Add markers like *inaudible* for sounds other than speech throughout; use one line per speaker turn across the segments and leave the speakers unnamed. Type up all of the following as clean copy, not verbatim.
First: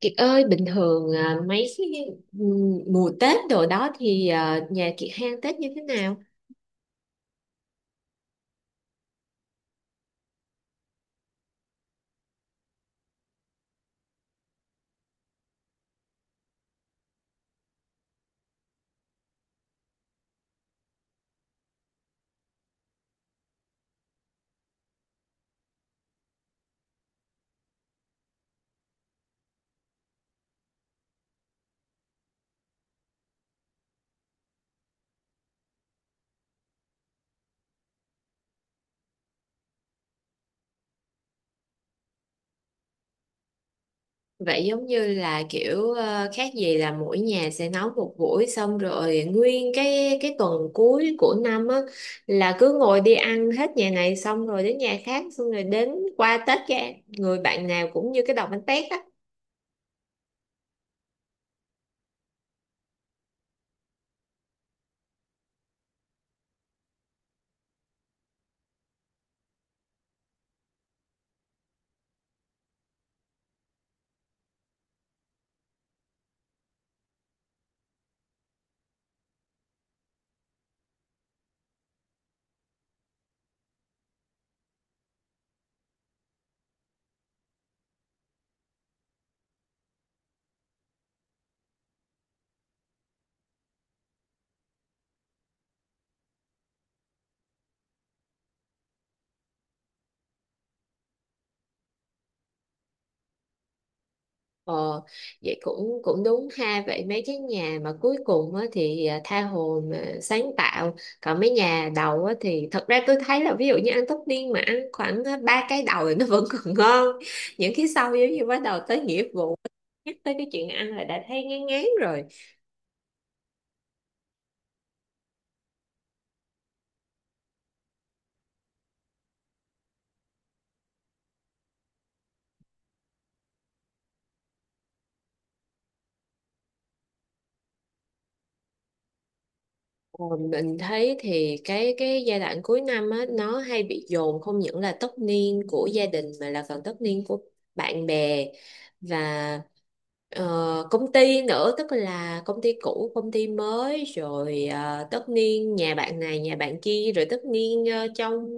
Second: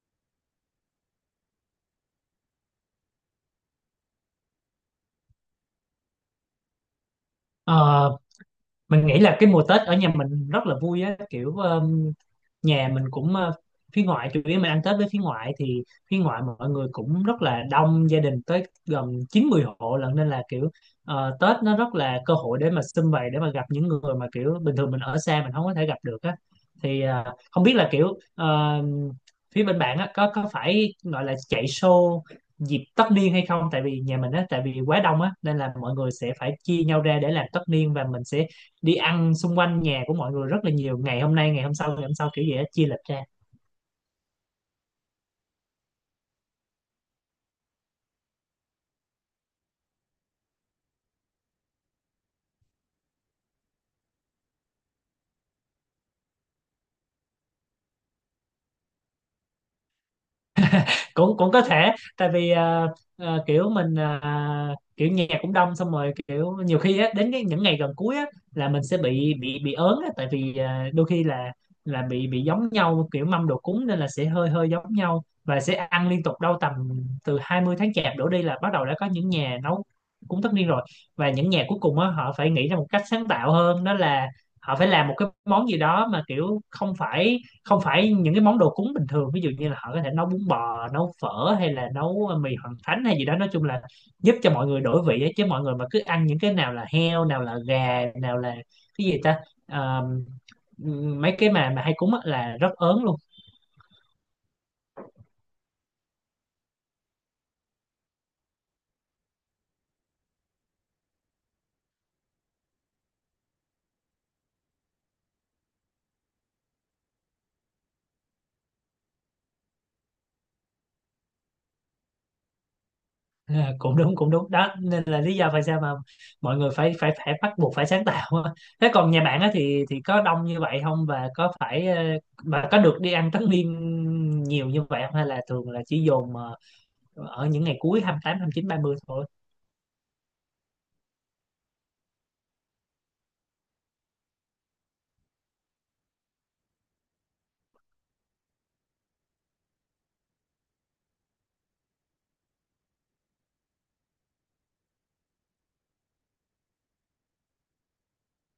Kiệt ơi, bình thường mấy cái mùa Tết đồ đó thì nhà Kiệt hang Tết như thế nào?
ờ mình nghĩ là cái mùa Tết ở nhà mình rất là vui á kiểu nhà mình cũng phía ngoại chủ yếu mình ăn Tết với phía ngoại thì phía ngoại mọi người cũng rất là đông gia đình tới gần 90 hộ lận, nên là kiểu Tết nó rất là cơ hội để mà sum vầy, để mà gặp những người mà kiểu bình thường mình ở xa mình không có thể gặp được á. Thì không biết là kiểu phía bên bạn á có phải gọi là chạy show dịp tất niên hay không, tại vì nhà mình á tại vì quá đông á nên là mọi người sẽ phải chia nhau ra để làm tất niên, và mình sẽ đi ăn xung quanh nhà của mọi người rất là nhiều, ngày hôm nay ngày hôm sau ngày hôm sau, kiểu gì đó chia lịch ra.
Vậy giống như là kiểu khác gì là mỗi nhà sẽ nấu một buổi, xong rồi nguyên cái tuần cuối của năm á là cứ ngồi đi ăn hết nhà này xong rồi đến nhà khác xong rồi đến qua Tết, cái người bạn nào cũng như cái đòn bánh tét á.
*laughs* cũng cũng có thể, tại vì kiểu mình kiểu nhà cũng đông xong rồi kiểu nhiều khi á, đến cái những ngày gần cuối á, là mình sẽ bị ớn á, tại vì đôi khi là bị giống nhau kiểu mâm đồ cúng, nên là sẽ hơi hơi giống nhau và sẽ ăn liên tục đâu tầm từ 20 tháng chạp đổ đi là bắt đầu đã có những nhà nấu cúng tất niên rồi. Và những nhà cuối cùng á, họ phải nghĩ ra một cách sáng tạo hơn, đó là họ phải làm một cái món gì đó mà kiểu không phải những cái món đồ cúng bình thường, ví dụ như là họ có thể nấu bún bò, nấu phở, hay là nấu mì hoằng thánh hay gì đó, nói chung là giúp cho mọi người đổi vị ấy. Chứ mọi người mà cứ ăn những cái nào là heo, nào là gà, nào là cái gì ta. Ờ, mấy cái mà hay cúng á là rất ớn luôn. *laughs*
Ờ, Vậy cũng cũng đúng ha. Vậy mấy cái nhà mà cuối cùng á thì tha hồ mà sáng tạo. Còn mấy nhà đầu á thì thật ra tôi thấy là ví dụ như ăn tất niên mà ăn khoảng ba cái đầu thì nó vẫn còn ngon, những cái sau giống như bắt đầu tới nghĩa vụ, nhắc tới cái chuyện ăn là đã thấy ngán ngán rồi.
À, cũng đúng đó, nên là lý do tại sao mà mọi người phải phải phải bắt buộc phải sáng tạo á. Thế còn nhà bạn á thì có đông như vậy không, và có phải mà có được đi ăn tất niên nhiều như vậy không, hay là thường là chỉ dồn ở những ngày cuối, hai hai tám, hai mươi chín, ba mươi thôi.
Ờ, Mình thấy thì cái giai đoạn cuối năm á nó hay bị dồn, không những là tất niên của gia đình mà là còn tất niên của bạn bè và công ty nữa, tức là công ty cũ, công ty mới, rồi tất niên nhà bạn này nhà bạn kia, rồi tất niên trong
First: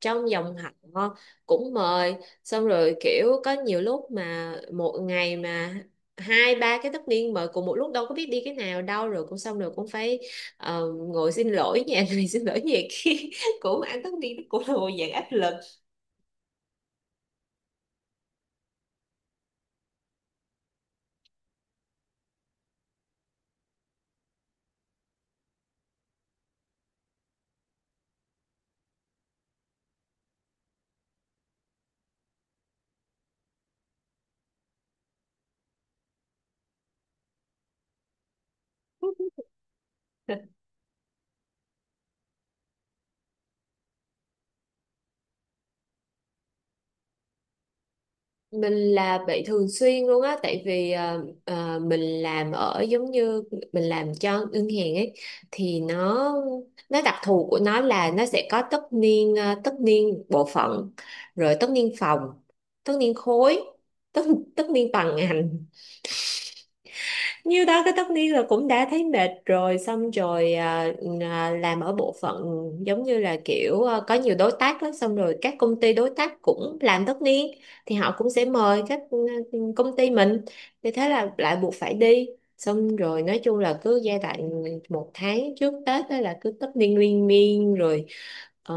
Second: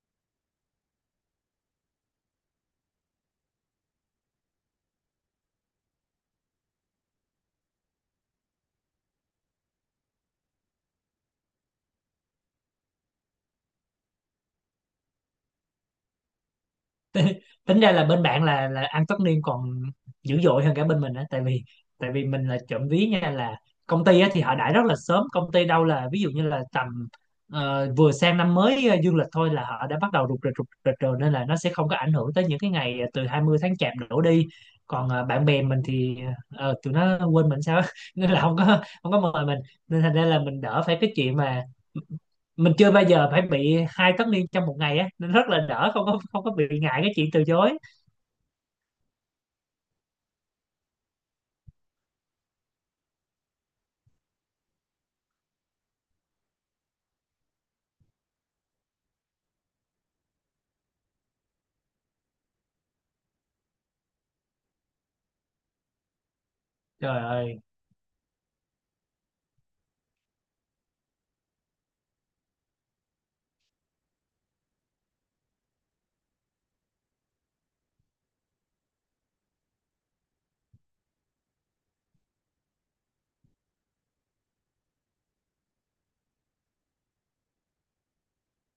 trong dòng họ cũng mời. Xong rồi kiểu có nhiều lúc mà một ngày mà hai ba cái tất niên mời cùng một lúc, đâu có biết đi cái nào đâu, rồi cũng xong rồi cũng phải ngồi xin lỗi *laughs* nhà này, xin lỗi nhà kia *laughs* cũng ăn tất niên cũng là một dạng áp lực.
Tính ra là bên bạn là ăn tất niên còn dữ dội hơn cả bên mình á, tại vì mình là trộm ví nha, là công ty á thì họ đãi rất là sớm, công ty đâu là ví dụ như là tầm vừa sang năm mới dương lịch thôi là họ đã bắt đầu rục rịch rồi, nên là nó sẽ không có ảnh hưởng tới những cái ngày từ 20 tháng chạp đổ đi. Còn bạn bè mình thì tụi nó quên mình sao á. *laughs* nên là không có mời mình, nên thành ra là mình đỡ phải cái chuyện mà mình chưa bao giờ phải bị hai tất niên trong một ngày á, nên rất là đỡ, không có bị ngại cái chuyện từ chối.
Mình là bị thường xuyên luôn á, tại vì mình làm ở giống như mình làm cho ngân hàng ấy, thì nó đặc thù của nó là nó sẽ có tất niên, tất niên bộ phận, rồi tất niên phòng, tất niên khối, tất tất niên toàn ngành.
Trời ơi!
Nhiêu đó cái tất niên là cũng đã thấy mệt rồi. Xong rồi làm ở bộ phận giống như là kiểu có nhiều đối tác lắm, xong rồi các công ty đối tác cũng làm tất niên thì họ cũng sẽ mời các công ty mình, thì thế là lại buộc phải đi. Xong rồi nói chung là cứ giai đoạn một tháng trước Tết đó là cứ tất niên liên miên rồi. ờ,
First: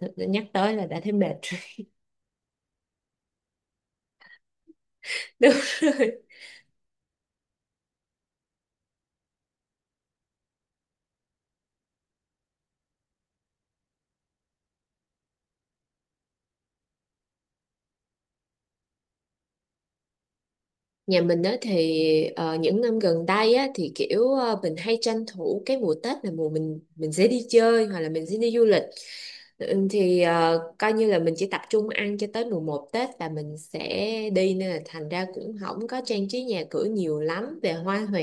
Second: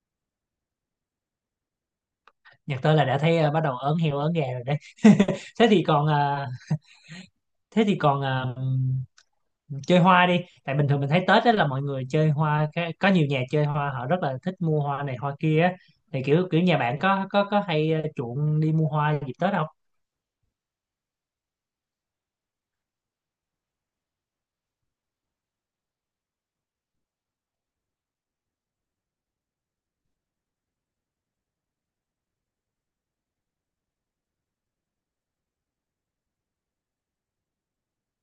Nhắc tới là đã thấy mệt rồi.
Nhắc tới là đã thấy bắt đầu ớn heo ớn gà rồi đấy. *laughs*
*laughs* Đúng
thế thì còn
rồi.
à, Thế thì còn à, chơi hoa đi, tại bình thường mình thấy Tết đó là mọi người chơi hoa có nhiều nhà chơi hoa họ rất là thích mua hoa này hoa kia á, thì kiểu kiểu nhà bạn có hay chuộng đi mua hoa dịp Tết không?
Nhà mình á thì những năm gần đây á thì kiểu mình hay tranh thủ cái mùa Tết là mùa mình sẽ đi chơi hoặc là mình sẽ đi du lịch. Ừ, thì coi như là mình chỉ tập trung ăn cho tới mùa một Tết là mình sẽ đi, nên là thành ra cũng không có trang trí nhà cửa nhiều lắm về hoa hòe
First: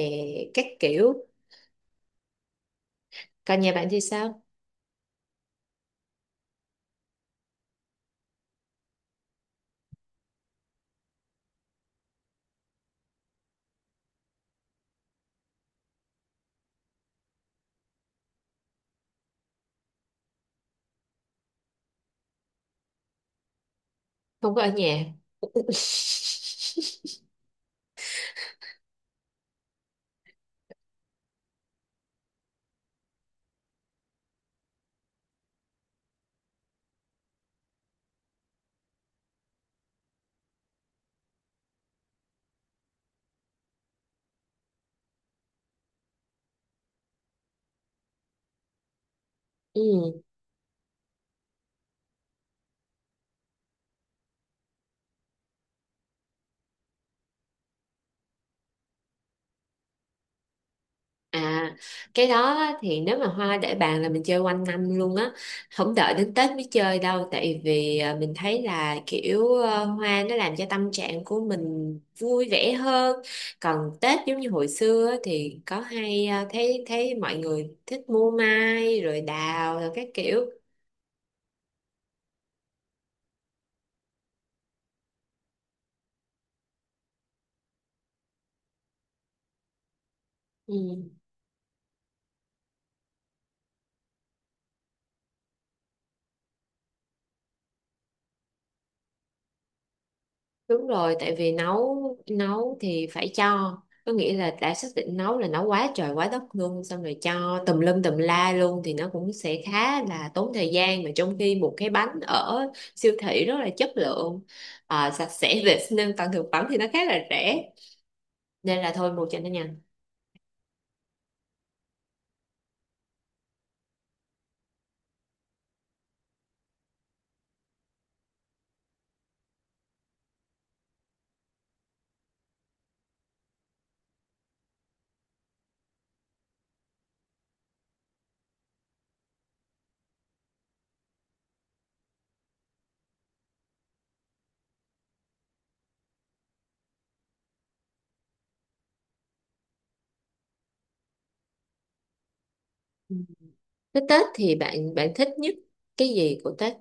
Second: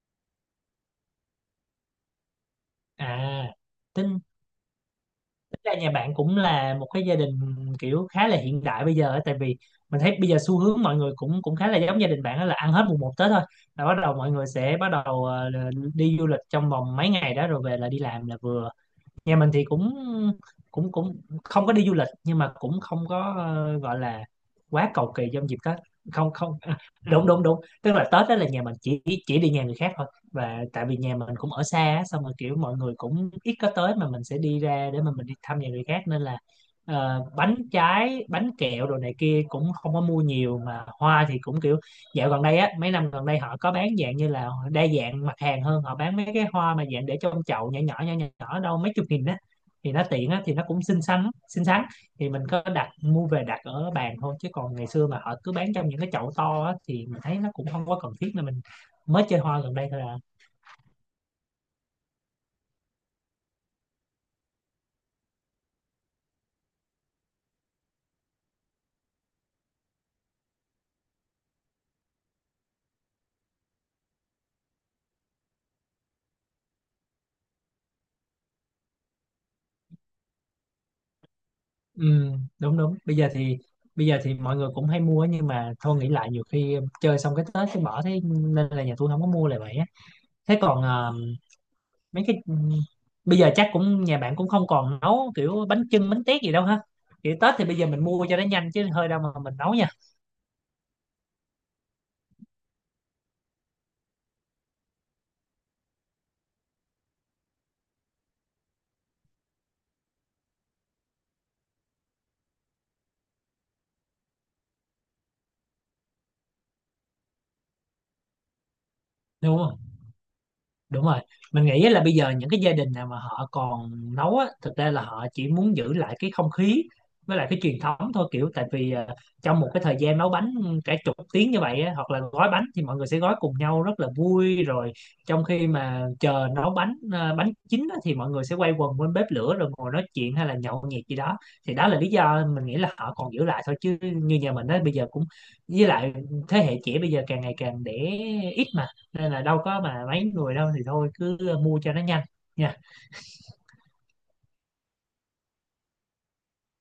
các kiểu.
À,
Còn nhà bạn thì
tính
sao?
tính ra nhà bạn cũng là một cái gia đình kiểu khá là hiện đại bây giờ á, tại vì mình thấy bây giờ xu hướng mọi người cũng cũng khá là giống gia đình bạn, đó là ăn hết mùng một Tết thôi là bắt đầu mọi người sẽ bắt đầu đi du lịch trong vòng mấy ngày đó rồi về là đi làm là vừa. Nhà mình thì cũng cũng cũng không có đi du lịch, nhưng mà cũng không có gọi là
Không có ở
quá
nhà.
cầu kỳ trong dịp Tết. Không không, à,
*laughs*
đúng đúng đúng, tức là Tết đó là nhà mình chỉ đi nhà người khác thôi, và tại vì nhà mình cũng ở xa á, xong rồi kiểu mọi người cũng ít có tới, mà mình sẽ đi ra để mà mình đi thăm nhà người khác, nên là bánh trái bánh kẹo đồ này kia cũng không có mua nhiều. Mà hoa thì cũng kiểu dạo gần đây á mấy năm gần đây họ có bán dạng như là đa dạng mặt hàng hơn, họ bán mấy cái hoa mà dạng để trong chậu nhỏ nhỏ nhỏ nhỏ nhỏ đâu mấy chục nghìn á, thì nó
Ừ.
tiện á, thì nó cũng xinh xắn xinh xắn. Thì mình có đặt mua về đặt ở bàn thôi, chứ còn ngày xưa mà họ cứ bán trong những cái chậu to á thì mình thấy nó cũng không có cần thiết, nên mình mới chơi hoa gần đây thôi à.
À, cái đó á thì nếu mà hoa để bàn là mình chơi quanh năm luôn á, không đợi đến Tết mới chơi đâu, tại vì mình thấy là kiểu hoa nó làm cho tâm trạng của mình vui vẻ hơn. Còn Tết giống như hồi xưa á thì có hay thấy thấy mọi người thích mua mai rồi đào rồi các kiểu.
Ừ, đúng đúng. Bây giờ thì mọi người cũng hay mua á, nhưng mà thôi nghĩ lại nhiều khi chơi xong cái Tết cái bỏ, thế nên là nhà tôi không có mua lại vậy á. Thế còn
Ừ.
mấy cái bây giờ chắc cũng nhà bạn cũng không còn nấu kiểu bánh chưng bánh tét gì đâu ha, kiểu Tết thì bây giờ mình mua cho nó nhanh chứ hơi đâu mà mình nấu nha,
Đúng rồi, tại vì nấu nấu thì phải cho, có nghĩa là đã xác định nấu là nấu quá trời quá đất luôn, xong rồi cho tùm lum tùm la luôn thì nó cũng sẽ khá là tốn thời gian, mà trong khi một cái bánh ở siêu thị rất là chất lượng, sạch sẽ *laughs* vệ sinh an toàn thực phẩm, thì nó khá là rẻ, nên là thôi mua cho nó
đúng
nhanh.
không? Đúng rồi. Mình nghĩ là bây giờ những cái gia đình nào mà họ còn nấu á thực ra là họ chỉ muốn giữ lại cái không khí với lại cái truyền thống thôi, kiểu tại vì à, trong một cái thời gian nấu bánh cả chục tiếng như vậy á, hoặc là gói bánh thì mọi người sẽ gói cùng nhau rất là vui rồi, trong khi mà chờ nấu bánh à, bánh chín á, thì mọi người sẽ quay quần bên bếp lửa rồi ngồi nói chuyện hay là nhậu nhẹt gì đó. Thì đó là lý do mình nghĩ là họ còn giữ lại thôi, chứ như nhà mình á bây giờ cũng, với lại thế hệ trẻ bây giờ càng ngày càng đẻ ít mà, nên là đâu có mà mấy người đâu, thì thôi cứ mua cho nó nhanh nha.
Ừ. Thế Tết thì bạn bạn thích nhất cái gì của Tết?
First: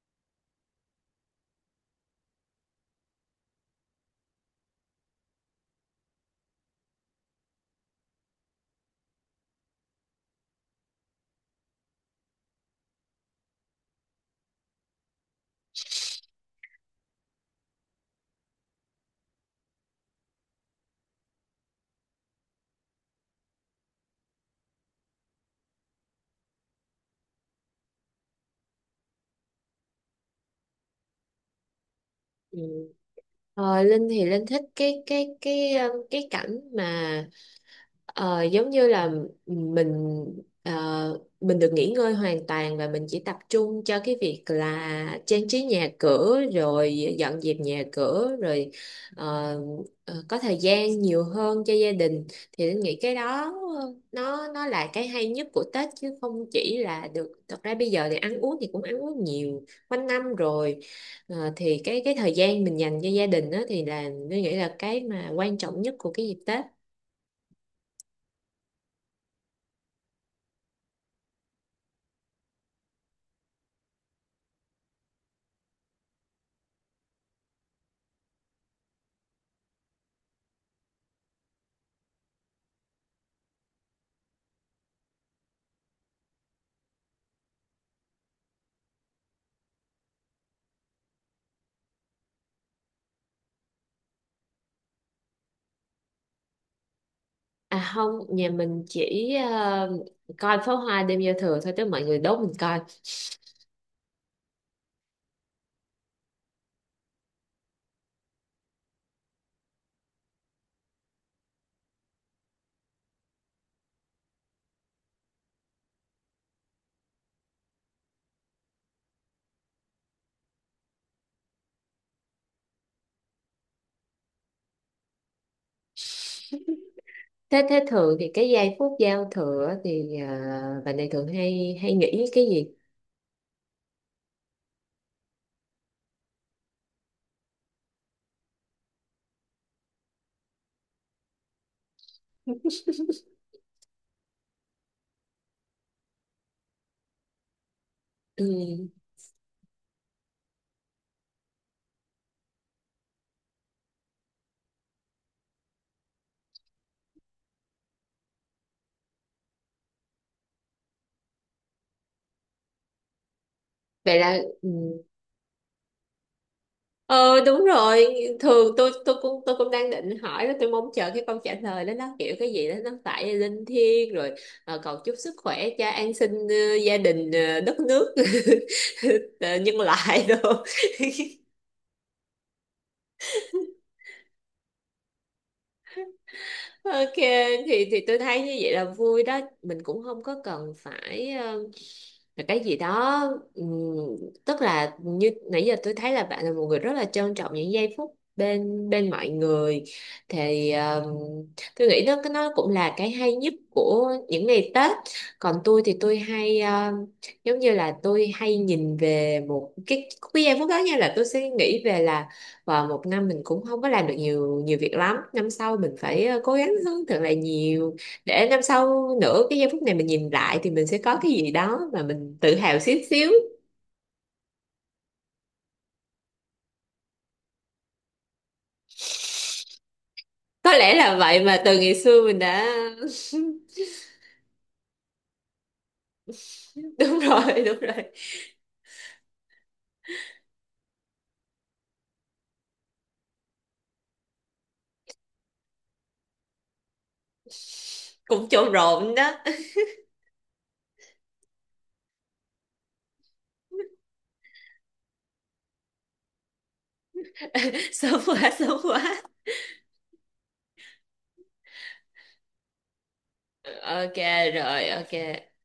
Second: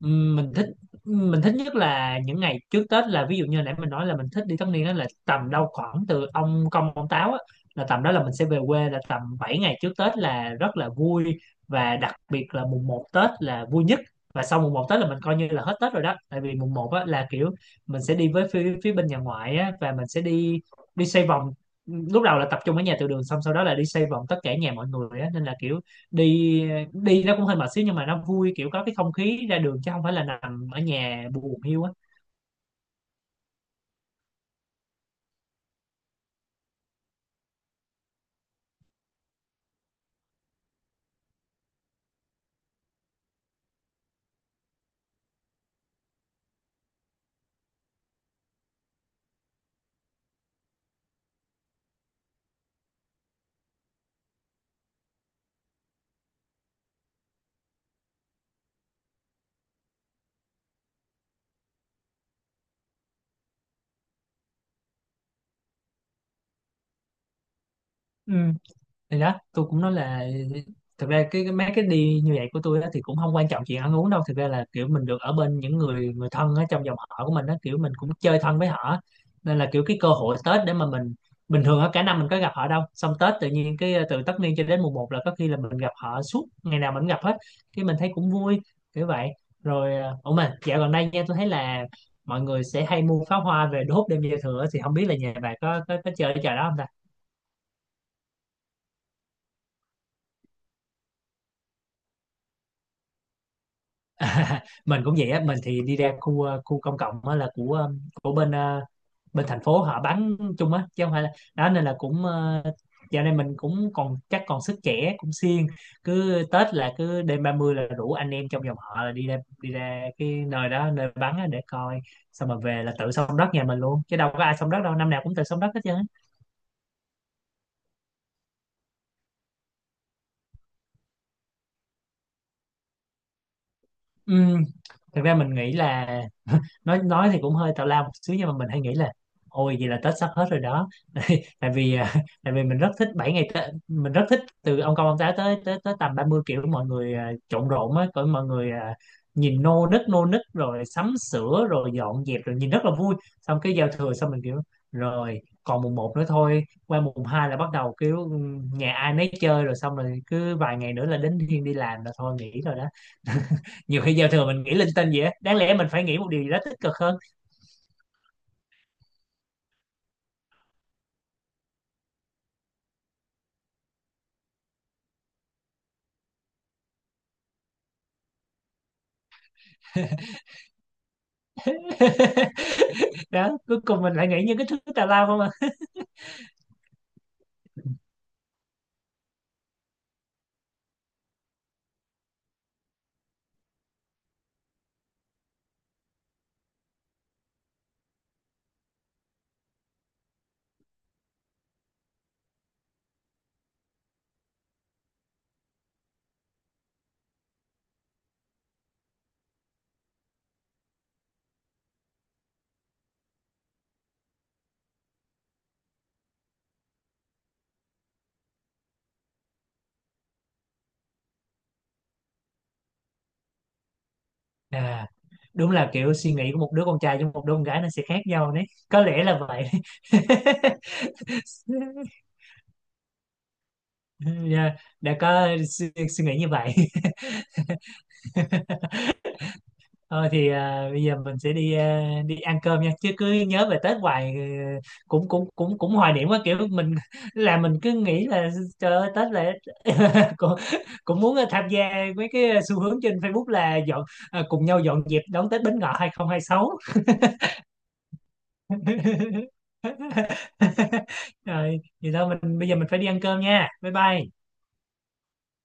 Ừm, mình thích mình thích nhất là những ngày trước Tết, là ví dụ như nãy mình nói là mình thích đi tất niên, đó là tầm đâu khoảng từ ông Công ông Táo á, là tầm đó là mình sẽ về quê, là tầm 7 ngày trước Tết là rất là vui. Và đặc biệt là mùng một Tết là vui nhất. Và sau mùng một Tết là mình coi như là hết Tết rồi đó, tại vì mùng một á là kiểu mình sẽ đi với phía bên nhà ngoại á, và mình sẽ đi đi xoay vòng. Lúc đầu là tập trung ở nhà từ đường, xong sau đó là đi xoay vòng tất cả nhà mọi người á, nên là kiểu đi đi nó cũng hơi mệt xíu, nhưng mà nó vui, kiểu có cái không khí ra đường chứ không phải là nằm ở nhà buồn hiu á.
Ừ. Linh thì Linh thích cái cảnh mà giống như là mình ờ, mình được nghỉ ngơi hoàn toàn, và mình chỉ tập trung cho cái việc là trang trí nhà cửa rồi dọn dẹp nhà cửa, rồi ờ, có thời gian nhiều hơn cho gia đình, thì Linh nghĩ cái đó nó là cái hay nhất của Tết, chứ không chỉ là được, thật ra bây giờ thì ăn uống thì cũng ăn uống nhiều quanh năm rồi. Thì cái thời gian mình dành cho gia đình đó thì là Linh nghĩ là cái mà quan trọng nhất của cái dịp Tết.
Ừ, thì đó tôi cũng nói là thực ra cái mấy cái đi như vậy của tôi á, thì cũng không quan trọng chuyện ăn uống đâu. Thực ra là kiểu mình được ở bên những người người thân ở trong dòng họ của mình á, kiểu mình cũng chơi thân với họ, nên là kiểu cái cơ hội Tết để mà mình, bình thường á cả năm mình có gặp họ đâu, xong Tết tự nhiên cái từ tất niên cho đến mùng một là có khi là mình gặp họ suốt, ngày nào mình cũng gặp hết, cái mình thấy cũng vui kiểu vậy. Rồi à, ủa mà dạo gần đây nha tôi thấy là mọi người sẽ hay mua pháo hoa về đốt đêm giao thừa á, thì không biết là nhà bà có chơi cái trò đó không ta?
À không, nhà mình chỉ coi pháo hoa đêm giao thừa thôi, tức mọi người đốt mình coi.
*laughs* Mình cũng vậy á. Mình thì đi ra khu khu công cộng á là của bên bên thành phố họ bắn chung á chứ không phải là đó, nên là cũng dạo này mình cũng còn chắc còn sức trẻ cũng siêng, cứ Tết là cứ đêm 30 là rủ anh em trong dòng họ là đi ra, đi ra cái nơi đó nơi bắn á để coi, xong mà về là tự xông đất nhà mình luôn, chứ đâu có ai xông đất đâu, năm nào cũng tự xông đất hết trơn á.
Thế thế thường thì cái giây phút giao thừa á thì bạn này thường hay hay nghĩ cái gì?
Ừ. Thực ra mình nghĩ là nói thì cũng hơi tào lao một xíu, nhưng mà mình hay nghĩ là ôi vậy là Tết sắp hết rồi đó. *laughs* tại vì à, tại vì mình
*laughs*
rất thích 7 ngày Tết. Mình rất thích từ ông công ông táo tới tới tới tầm 30, kiểu mọi người à, trộn rộn á, cỡ mọi người
Ừ.
à, nhìn nô nức rồi sắm sửa rồi dọn dẹp rồi, nhìn rất là vui. Xong cái giao thừa xong mình kiểu rồi còn mùng một nữa thôi, qua mùng 2 là bắt đầu kiểu ừ, nhà ai nấy chơi rồi, xong rồi cứ vài ngày nữa là đến thiên đi làm là thôi nghỉ rồi đó. *laughs* Nhiều khi
Vậy
giao
là
thừa mình
ừ.
nghĩ linh tinh vậy á, đáng lẽ mình phải nghĩ một điều gì đó tích cực hơn.
Ờ, đúng rồi, thường tôi cũng đang định hỏi đó, tôi mong chờ cái câu trả lời đó nó kiểu cái gì đó nó phải linh thiêng rồi, cầu chúc sức khỏe cho an sinh, gia đình, đất nước *laughs* ờ, nhân loại đồ. *laughs*
*laughs* Đó, cuối cùng mình lại nghĩ những cái thứ tào lao không à.
Ok, thì tôi thấy như vậy là vui đó, mình cũng không có cần phải là cái gì đó, ừm, tức là như nãy giờ tôi thấy là bạn là một người rất là trân trọng những giây phút bên bên mọi người, thì tôi nghĩ đó cái nó cũng là cái hay nhất của những ngày Tết. Còn tôi thì tôi hay giống như là tôi hay nhìn về một cái giây phút đó, như là tôi sẽ nghĩ về là và một năm mình cũng không có làm được nhiều nhiều việc lắm, năm sau mình phải cố gắng hơn thật là nhiều, để năm sau nữa cái giây phút này mình nhìn lại thì mình sẽ có cái gì đó mà mình tự hào xíu xíu.
À, đúng là kiểu suy nghĩ của một đứa con trai với một đứa con gái nó sẽ khác nhau đấy, có lẽ là vậy.
Có lẽ là vậy mà từ ngày xưa
*laughs*
mình đã *laughs*
Yeah, đã có suy nghĩ như vậy.
đúng rồi, đúng rồi,
*laughs* Thôi thì à, bây giờ mình sẽ đi ăn cơm nha, chứ cứ nhớ về Tết hoài, cũng cũng cũng cũng hoài niệm quá, kiểu mình *laughs* là mình cứ nghĩ
cũng
là
trộn
trời ơi
rộn đó.
Tết là *laughs* cũng, cũng muốn tham gia mấy cái xu hướng trên Facebook là cùng nhau dọn dẹp đón Tết Bính Ngọ 2026.
*laughs* Sớm quá, sớm quá.
*laughs* Rồi thì thôi, mình bây giờ mình phải đi ăn cơm nha, bye
Ok
bye.
rồi. Ok.